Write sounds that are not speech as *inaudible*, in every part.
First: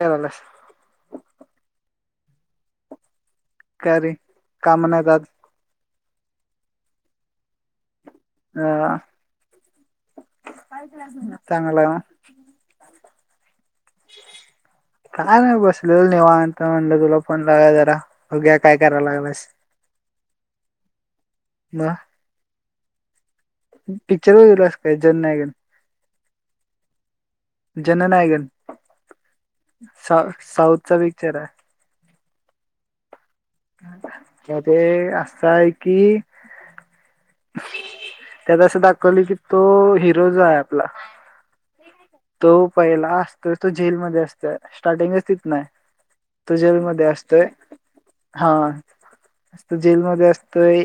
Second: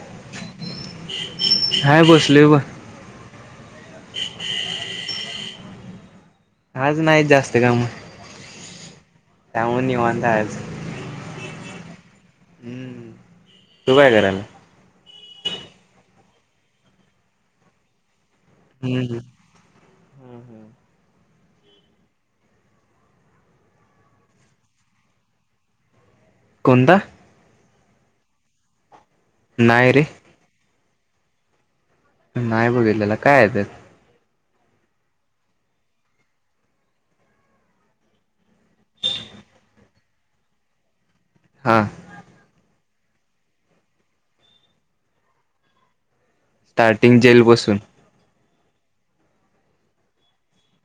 करायलास हाय बघ. स्लेवा. कारे काम नाहीत आज. आज नाहीत जास्त काम. अ त्यामुळे निवांत आहे आज हा चांगला हम्म काय बसलो निवांत. म्हणलं तुला फोन लावूया जरा. होघ्या काय करायला हम्म बस. म. पिक्चर व गेल काय जन नाहीयक. कोता. जननायकन. नाही रे सा साऊथ. च बीचरा. नाहीय बघल ल काय आहे त्यात. त्या ते असं आहे. कि त्यात असं दाखवलं कि, तो हिरो जो आहे. आपला. हा. तो पहिला असतोय, तो जेलमध्ये असतो स्टार्टिंगच तिथ हाय. स्टार्टिंग जेल बसून. हा जेलमध्ये असतय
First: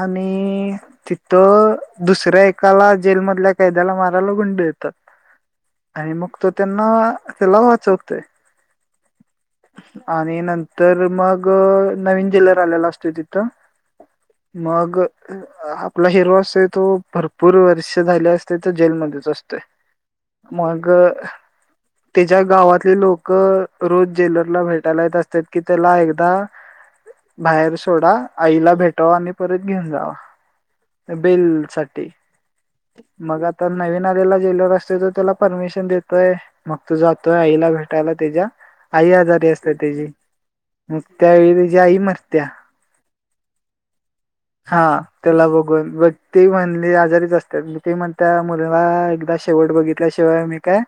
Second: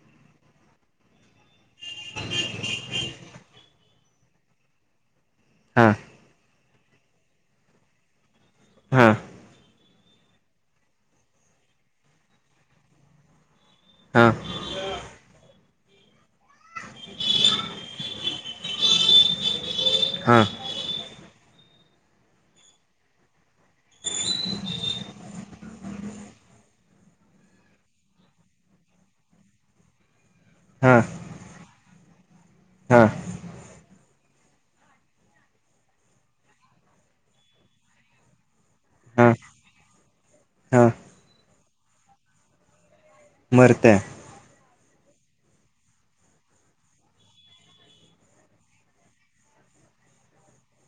आणि तिथं. दुसऱ्या एकाला जेलमधल्या. कैद्याला मारायला गुंड येतात. हा आणि मग तो. त्यांना त्याला वाचकतेय. हा. आणि नंतर मग नवीन ज्वेलर आलेला असतो तिथं. हा मग अ हा. तुला हे रोज. कसा आय तू भरपूर वर्ष झाले अस ते तर जेलमध्येच असतेय. हा मग. त्याच्या गावातले लोक रोज. जेलरला भेटायला येत असतात कि, त्याला एकदा बाहेर सोडा, आईला भेटावा आणि परत घेऊन जावा. हा बेल सट ते. हा मग आता नवीन. ला जेल असत्यात त्याला परमिशन देतोय, मग तू जातोय आईला भेटायला त्याच्या. आई हा आजारी असते, त्याची हा मग त्यावेळी. जाई मारत्या मरते. हा त्याला बघून बघ ते म्हणली. आजारीच असतात ते म्हण त्या मुलाला एकदा शेवट बघितल्या शिवाय मी काय.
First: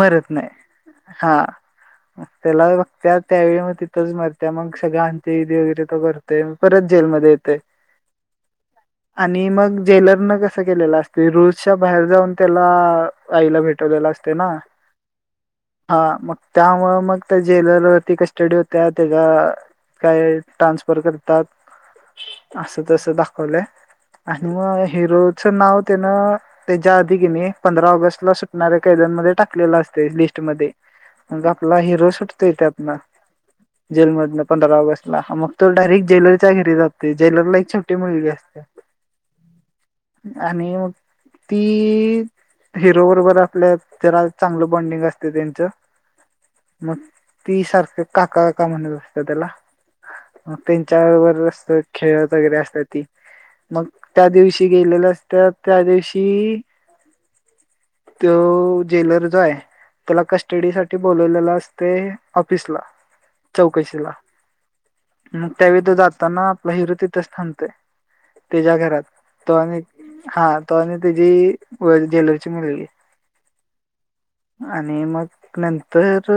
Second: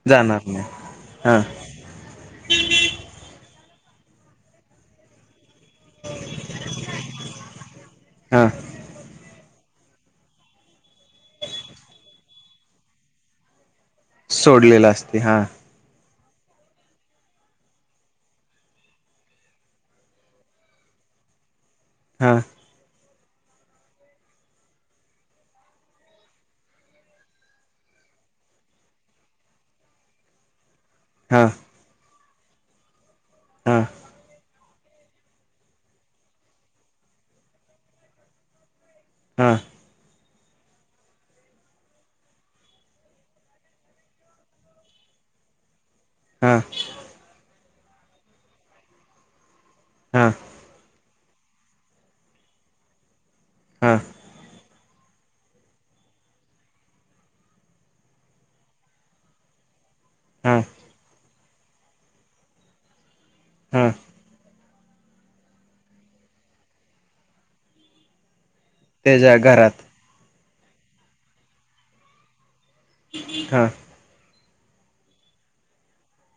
मरत नाही हा. त्याला त्या त्यावेळी तिथंच मरत मग सगळ आणते करते परत जेलमध्ये येते हा आणि मग जेलर न कस केलेला असते रुसच्या बाहेर जाऊन त्याला आईला भेट सोडलेला असते हा त्यामु मग त्या जेलवरती कस्टडी होत्या त्याच्या काय ट्रान्सफर करतात हा असं तसं दाख आणि मग हिरोचं नाव त्यानं त्याच्या आधी किने पंधरा ऑगस्टला सुटणाऱ्या कैद्यांमध्ये टाकलेलं असते लिस्टमध्येध्ये हा मग आपला हिरो शूट ते टप ना हा हा जेल मधलं पंधरा ऑगस्ट ला मग तो डायरेक्ट ज्वेलरीच्या घेरी जातो ज्वेलरीला एक छवटी मिली असते हा आणिग ती हिरो बरोबर आपल्या त्याला चांगलं बॉनडिंग असते त्यांचं हा म त सारख काका काका म्हणत असत त्याला हा मच चार वर खेळत वगैरे असतात ती मग हा त्या दिवशी गेलेल असत त्या दिवशी तो जेलर जो आहे तुला कस्टडीसाठीठी बोलवलेला असते ऑफिस ला हा चौकशीला मग त्यावेळी त जाताना आपला हिरो तिथेच थांबते तच्या घरात त्याच्या तो घरात आणिक हा आणि त्याची व ज्लरी हा आणि मग नंत तर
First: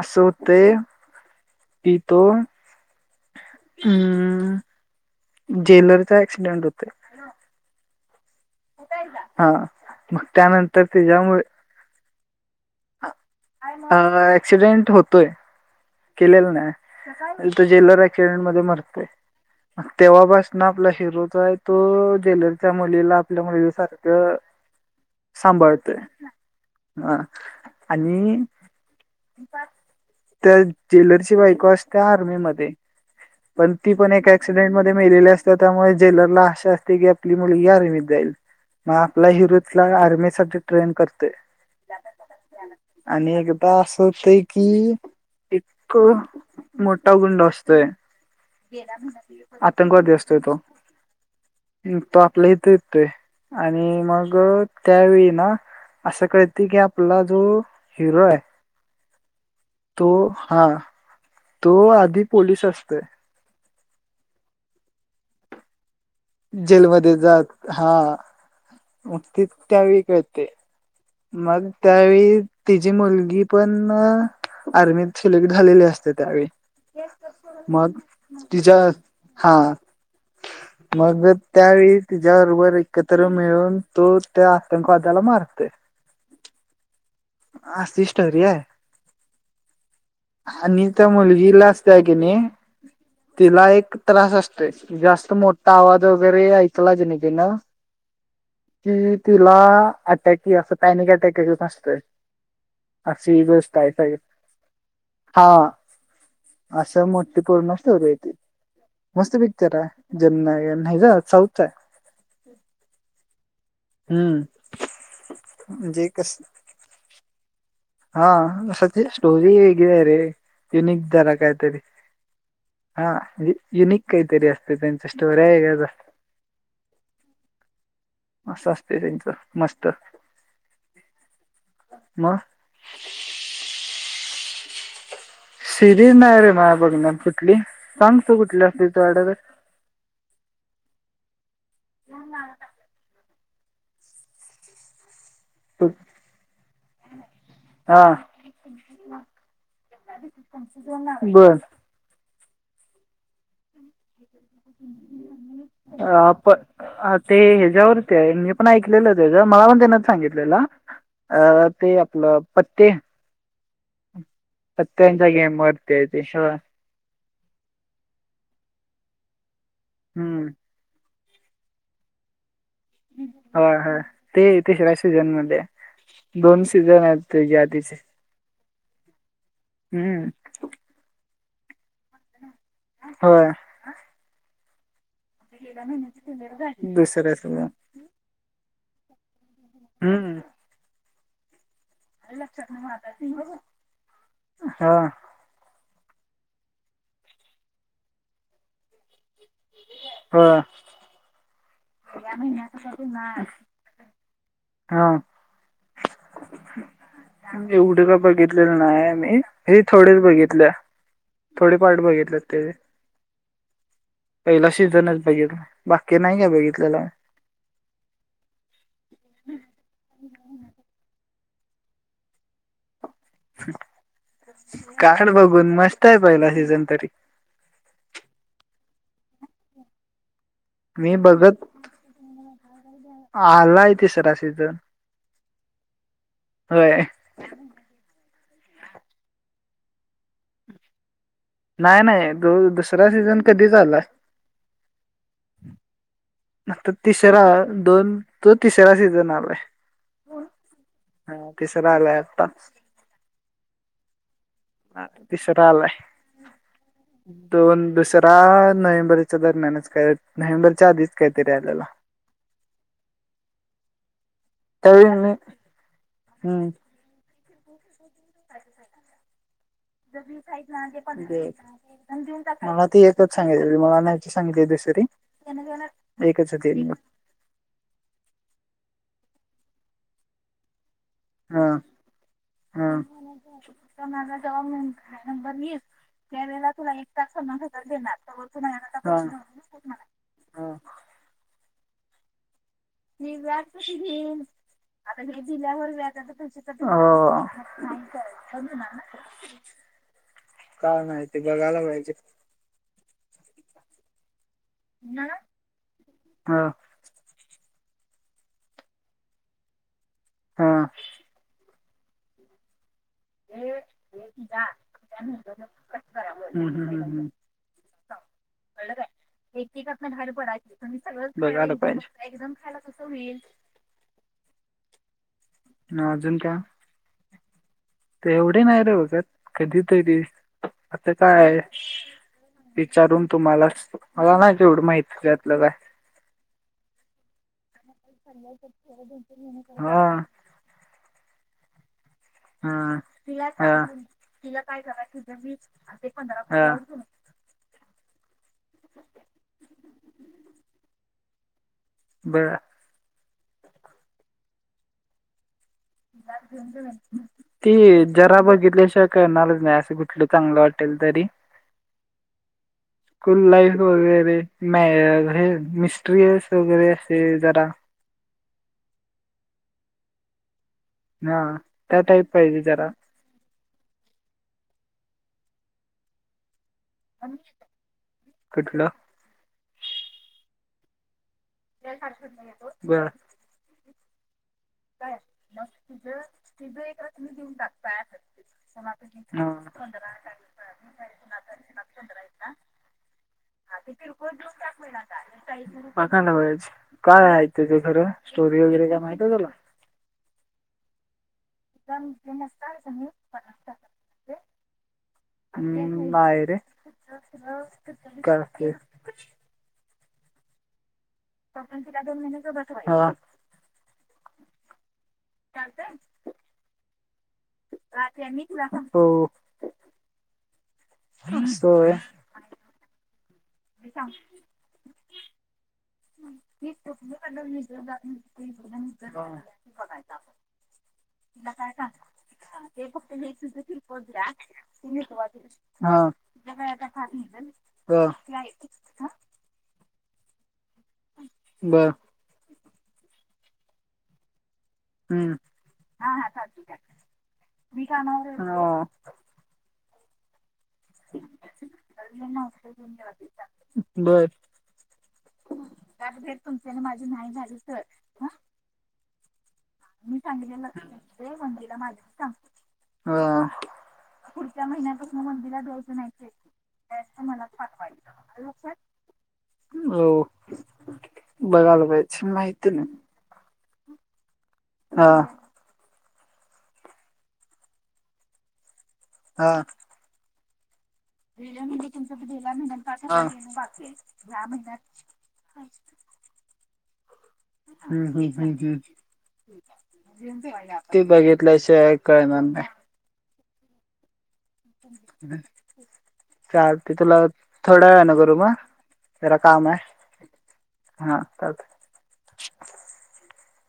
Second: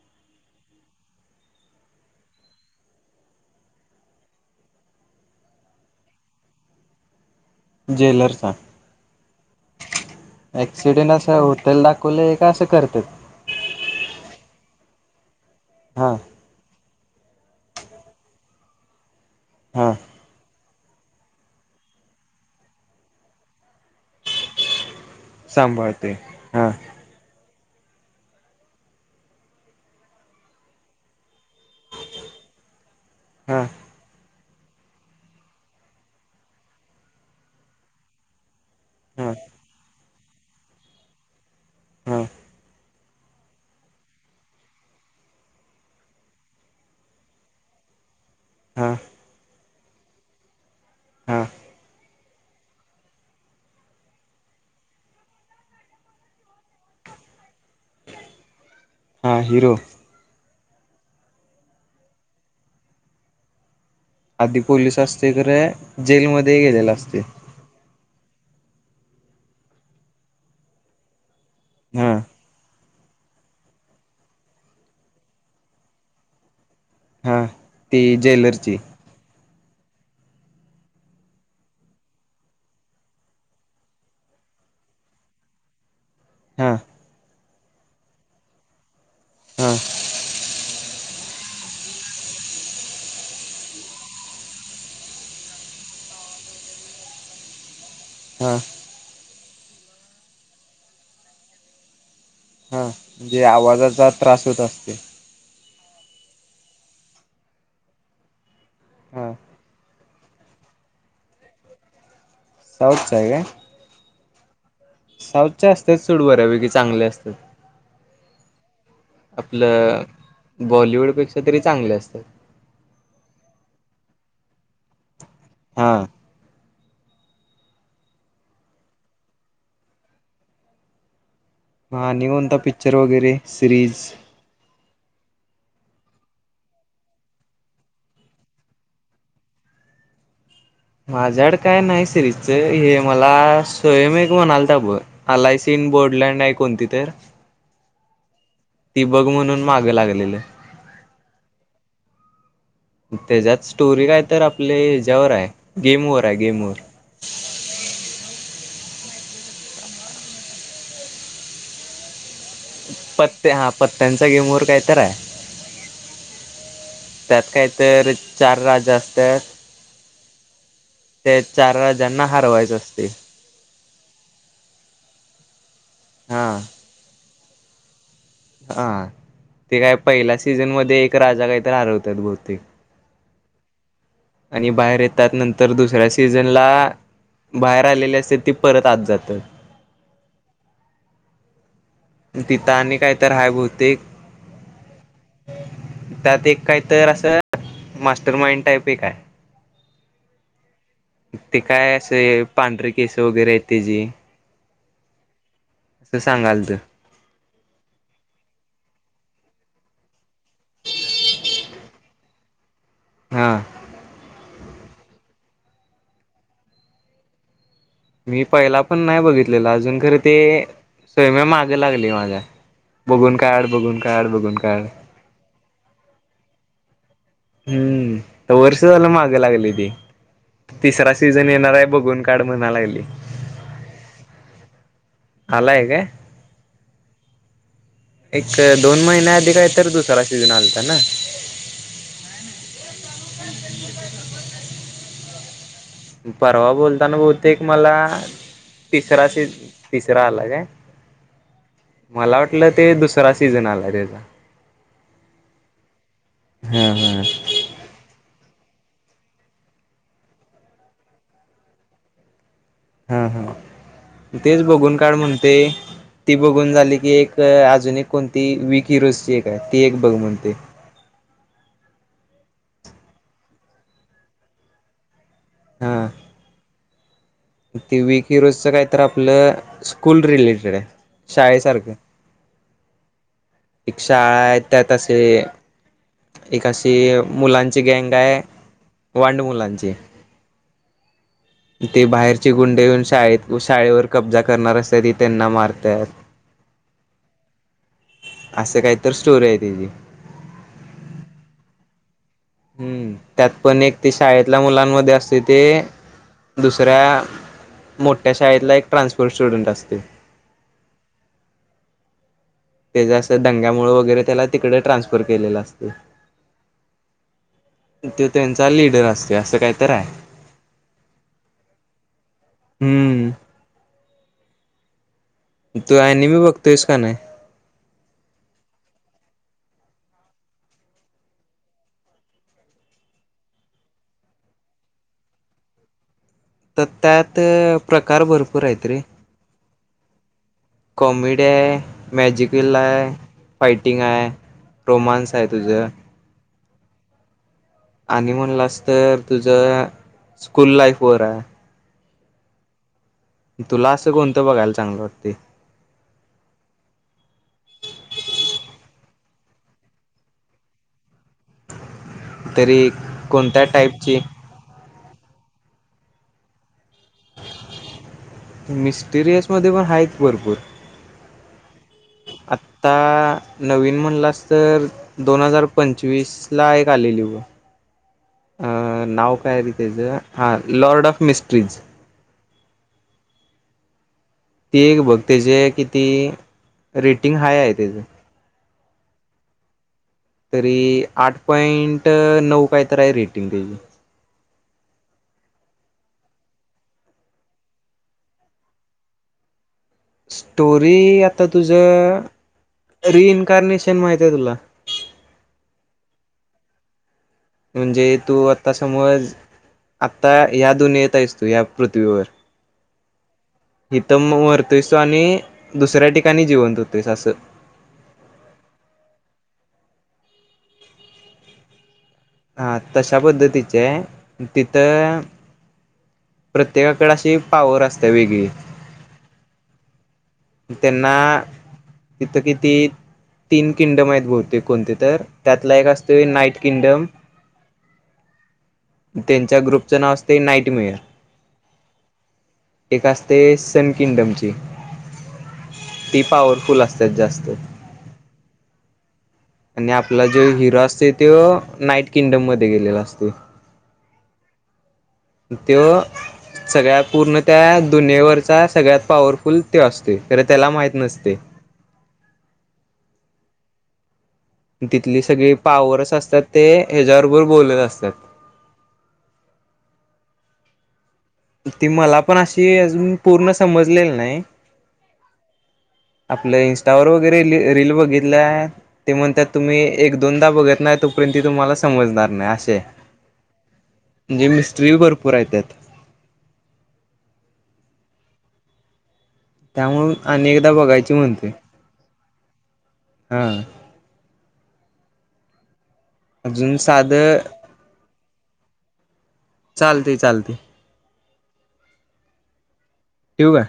अस होते की तो अमं जेलरचा ऍक्सिडेंट होते ज्वेलर्स हा मग त्यानंतर ऍक्सिडेंट असं त्याच्यामुळे *unintelligible* अ एक्सीडेंट होतोय हा केलेल नाय तो जेलर एक्सिडेंट मध्ये मरतंय हा तेव्हा बस आपला हिरो जो आहे तो जेलरच्या मुलीला आपल्या मुलगी सारखं सांभाळतंय सांभाळते हा हह आणि त्या जेलरची बायको असत्या आर्मी मध्ये हा पण ती पण एक ऍक्सिडेंट मध्ये मेलेली असते त्यामुळे जेलरला आशा असते की आपली मुलगी आर्मीत जाईल मग आपला हा हिरो तिला आर्मी साठी ट्रेन करतोय हा आणि एकदा असं होतय कि एक मोठा गुंड असतोय हा आतंकवादी असतोय तो हा तो आपल्या इथे येतेतोय आणि मग त्यावेळी ना असं कळत त की आपला जो हिरो आहे हां हिरो तो हा तो आधी पोलीस असतोय आधी पोलीस असतेत रं जेलमध्ये जात हा मग ती त्या वेळी कळते मग हा त्यावेळी तिची मुलगी पण आर्मीत सिलेक्ट झालेली असते त्यावेळी हा मग ती तिच्या जेलरची हा मग त्यावेळी तिच्याबरोबर एकत्र मिळून तो त्या आतंकवादाला मारतंय. हा अशी स्टोरी आहे हा आणि त्या मुलगीला असते आहे की नाही तिला एक त्रास असतोय जास्त मोठा आवाज वगैरे ऐकला की नाय तिनं हा तिला अटॅक हि असं पॅनिक अटॅक येत असतंय हा म्हणजे आवाजाचा त्रास होत असते अशा ही मोठी पुर्ण स्टोरी हाय हा मस्त पिक्चर आहे *inaudible* साऊथचा आहे साऊथचा हाय काय हम्म साऊथचे असतेत म्हणजे सोड कस बऱ्यापैकी चांगले असतेत हम् हा अस स्टोरी वेगळी आहे आपलं रे युनिक जरा बॉलिवूडपेक्षा तरी काहीतरी चांगले असतात हा युनिक काहीतरी असते त्यांच्या स्टोर्या ऐकत जा हा म असत त्यांचं मस्त हा मग निवांत पण पिक्चर वगैरे सिरीज सिरीज नाही रे म बघण्या कुठली सांग त कुठली असतेच वाड तर माझ्याड काय नाही सिरीचं हे मला सोयमेक म्ह आलताा बय आलायसीन बोर्डलँड आहे कोणती तर हा ती बघ म्हणून माग लागलेलं. बर त्याच्यात स्टोरी काय तर आपले हच्यावर आहे गेम वर आहे आप गेम वर ते ह्याच्यावरती आहे मी पण ऐकलेलं त्याच मला पण त्यान सांगितलेलं अ ते आपलं पत्ते पत्त हा पत्त्यांचा गेमर काय तर आहे पत्त्यांच्या गेम वरती आहे ते होय त्यात काय तर चार राज्य असत. हम्म ते चार ज्यांना हरवायचं असत. ह ह ते ते तिसऱ्या सीझनमध्ये हा दोन सीझन आहेत त्याच्या आधीच हा ते काय पहिल्या सीझन मध्ये एक राजा काय? हरवतात बहुतेक होय. आणि बाहेर येत. त्यानंतर दुसऱ्या सीझनला दुसऱ्या सीझन बाहेर आलेली असते ती परत आत. जातो. हम्म. तिथं आणि काय तर हाय बहुतेक *unintelligible* हा. त्यात एक काय तर असं मास्टर माइंड टाईप एक आहे. ह. ते काय असं पांढरे केस वगैरे आहे ते जे हा. असं सांगाल त एवढं का बघितलेलं नाही मी हे थोडेच बघितले थोडे पार्ट बघितले हा. पहिला सीझनच बघितलं बाकी नाही का बघित तला. मी पहिला पण नाही बघितलेला अजून खरं ते सर्वे मागे लागली माझ्या बघून काढ बघून काढ बघून काढ काळ बघून मस्त आहे पहिला सी जन तरी हम्म वर्ष झालं मागं लागली ती तिसरा मी सीझन बघत येणार आहे बघून काढ म्हणा लागली आलाय तिसरा सीझन आलाय काय होय एक दोन महिन्या आधी काही तर दुसरा सीझन आलता ना दसरा सीझन कधी झालाय परवा बोलताना बोलते क मला दोन तो तिसरा सीझन सी आलाय तिसरा आला काय हा तिसरा आलाय मला आता वाटलं ते दुसरा सीझन आला त्याचा तिसरा आलाय हा दोन दुसरा नोव्हेंबरच्या दरम्यानच नोवहेंबरच्या आधीच काहीतरी आलेला हा हा तेच बघून त्यावेळी काढ मी म्हणते ती हम्म बघून झाली की एक अजून कोणती वीक हिरोजची आहे ती एक बघ *unintelligible* म्हणते मला ती एकच सांगाची मला न्यायची सांगितली दुसरी हा एकच ये ते ती वीक हिरोजच काय तर आपलं स्कूल रिलेटेड आहे शाळेसारखं एक शाळा आहे माझान त्यात असे नंबर वीस त्या वे तुला अशी एक तासज मुलांची गँग देणार आहे तु्नत वांड मुलांची मला ते बाहेरचे गुंडे येऊन मी शाळेत व्याज शाळेवर कब्जा कशीन करणार असतात ते आता म त्यांना दिल्यावर मारतात. व्याज आता असं काही तर स्टोरी आहे त्याची काय माहिती बघायला पाहिजे हम्म त्यात पण एक ते शाळेत ल्या मुलांमध्ये असते ते हा दुसऱ्या मोठ्या शाळेतला एक ट्रान्सपोर्ट स्टुडंट असते हा त्याच्या असं दंग्यामुळे वगैरे त्याला तिकडे ट्रान्सफर केलेला असत हम्म. तो त्यांचा लिडर असतो असं काहीत आहे हम्म तू अजून ॲनिमी का बघतोयस नाही? ते एवढे नाही रे बघत कधीतरी असतां काय आहे विचारून तुम्हाला मला ना जवढं माहिती त्यातलं काय तर त्यात प्रकार भरपूर आहेत रे हा ते त आहे तला काय क रोमांस आहे तुझं हा आणि म्हणला अस तर तुझ स्कूल लाईफ वर आहे बळा तुला असं कोणतं बघायला चांगलं वाटते ते जरा बघितल्याशावा काणाज नाही असं कुठलं चांगलं वाटेल तरी तरी स्कूल कोणत्या लाईफ टाईपची वगैरे म हे मिस्टरी यस वगैरे असं ते जरा मिस्टिरियस मध्ये पण आहे की भरपूर हा त्या टाईप पाहिजे जरा आता नवीन म्हणलास तर दोन हजार पंचवीस ला एक आलेली बग कुठलं अ नाव काय र तेचं हा लॉर्ड ऑफ मिस्ट *unintelligible* बर ती एक काय बघ म त्याचे किती तिथं तिथं एक रक म रेटिंग घेऊन हाय आहे त्याचं टाकतय हा तरी आठ पॉइंट नऊ काय तर आहे रेटिंग त्या पाखांडा वयाच काय आहे तझ खरं स्टोरी वगैरे काय माहित आहे तुला स्टोरी आ आता तुझ रिइन्कारनेशन माहित आहे तुला हम्म नाय रे म्हणजे काय तू असते? आता समज आ ता या दुनियेत तयस तु या पृथ्वीवर हा इथं मरतोयस तो आणि दुसऱ्या ठिकाणी जिवंत होतोयस असं. हो. सोय हा तशी त्या पद्धतीचे तिथं प्रत्येकाकडे अशी पॉवर असते वेगळी *inaudible* त्यांना तिथं किती तीन किंगडम आहेत बहुतेक कोणते तर त्यातला एक हा असते नाईट किंगडम, हा त्यांच्या ग्रुपचं नाव असते नाईट मेअर बरं. ते सन किंगडमची हम्म ती पॉवरफुल असतात जास्त हो. नी आपला जो हिर क्रॉसय त्यो नाईट किंगडम मध्ये गेलेला असते, बर त्यो सगळ्या पूर्ण त्या दुनियेवरचा सगळ्यात पॉवरफुल ते असते खरं त्याला माहीत नसते हा. पुढच्या महिन्यापासून तिथली सगळी मंदिरात द्यायचं पावरच नाही असतात ते *unintelligible* ह्याच्याबरोबर मला बोलत पाठवायचा असतात आलं लक्षात हो. बघायला ती मला पाहिजे पण अशी माहिती नाही. अजून पूर्ण समजलेला नाही हा. आपलं इनस्टावर वगैरे लीर रीलील बघितल्या ते म्हणत्यात तुम्ही एक-दोन ता बघत नाहीत. गेल्या म्हणलो तुमचा ते *unintelligible* महिन्यात *unintelligible* बाकी आहे म या म्हणजे मिस्ट्री महिन्यात भरपूर आहेत त्यात हम्म हम्म हम्म हम्म. तत्यामुळं आणि एकदा बघायची म्हणते करणार नाय हा. मे चाल अजून ते तुला साधं थोड्या ना करू मग? चालते चालते *unintelligible* काढते ठेवू काय?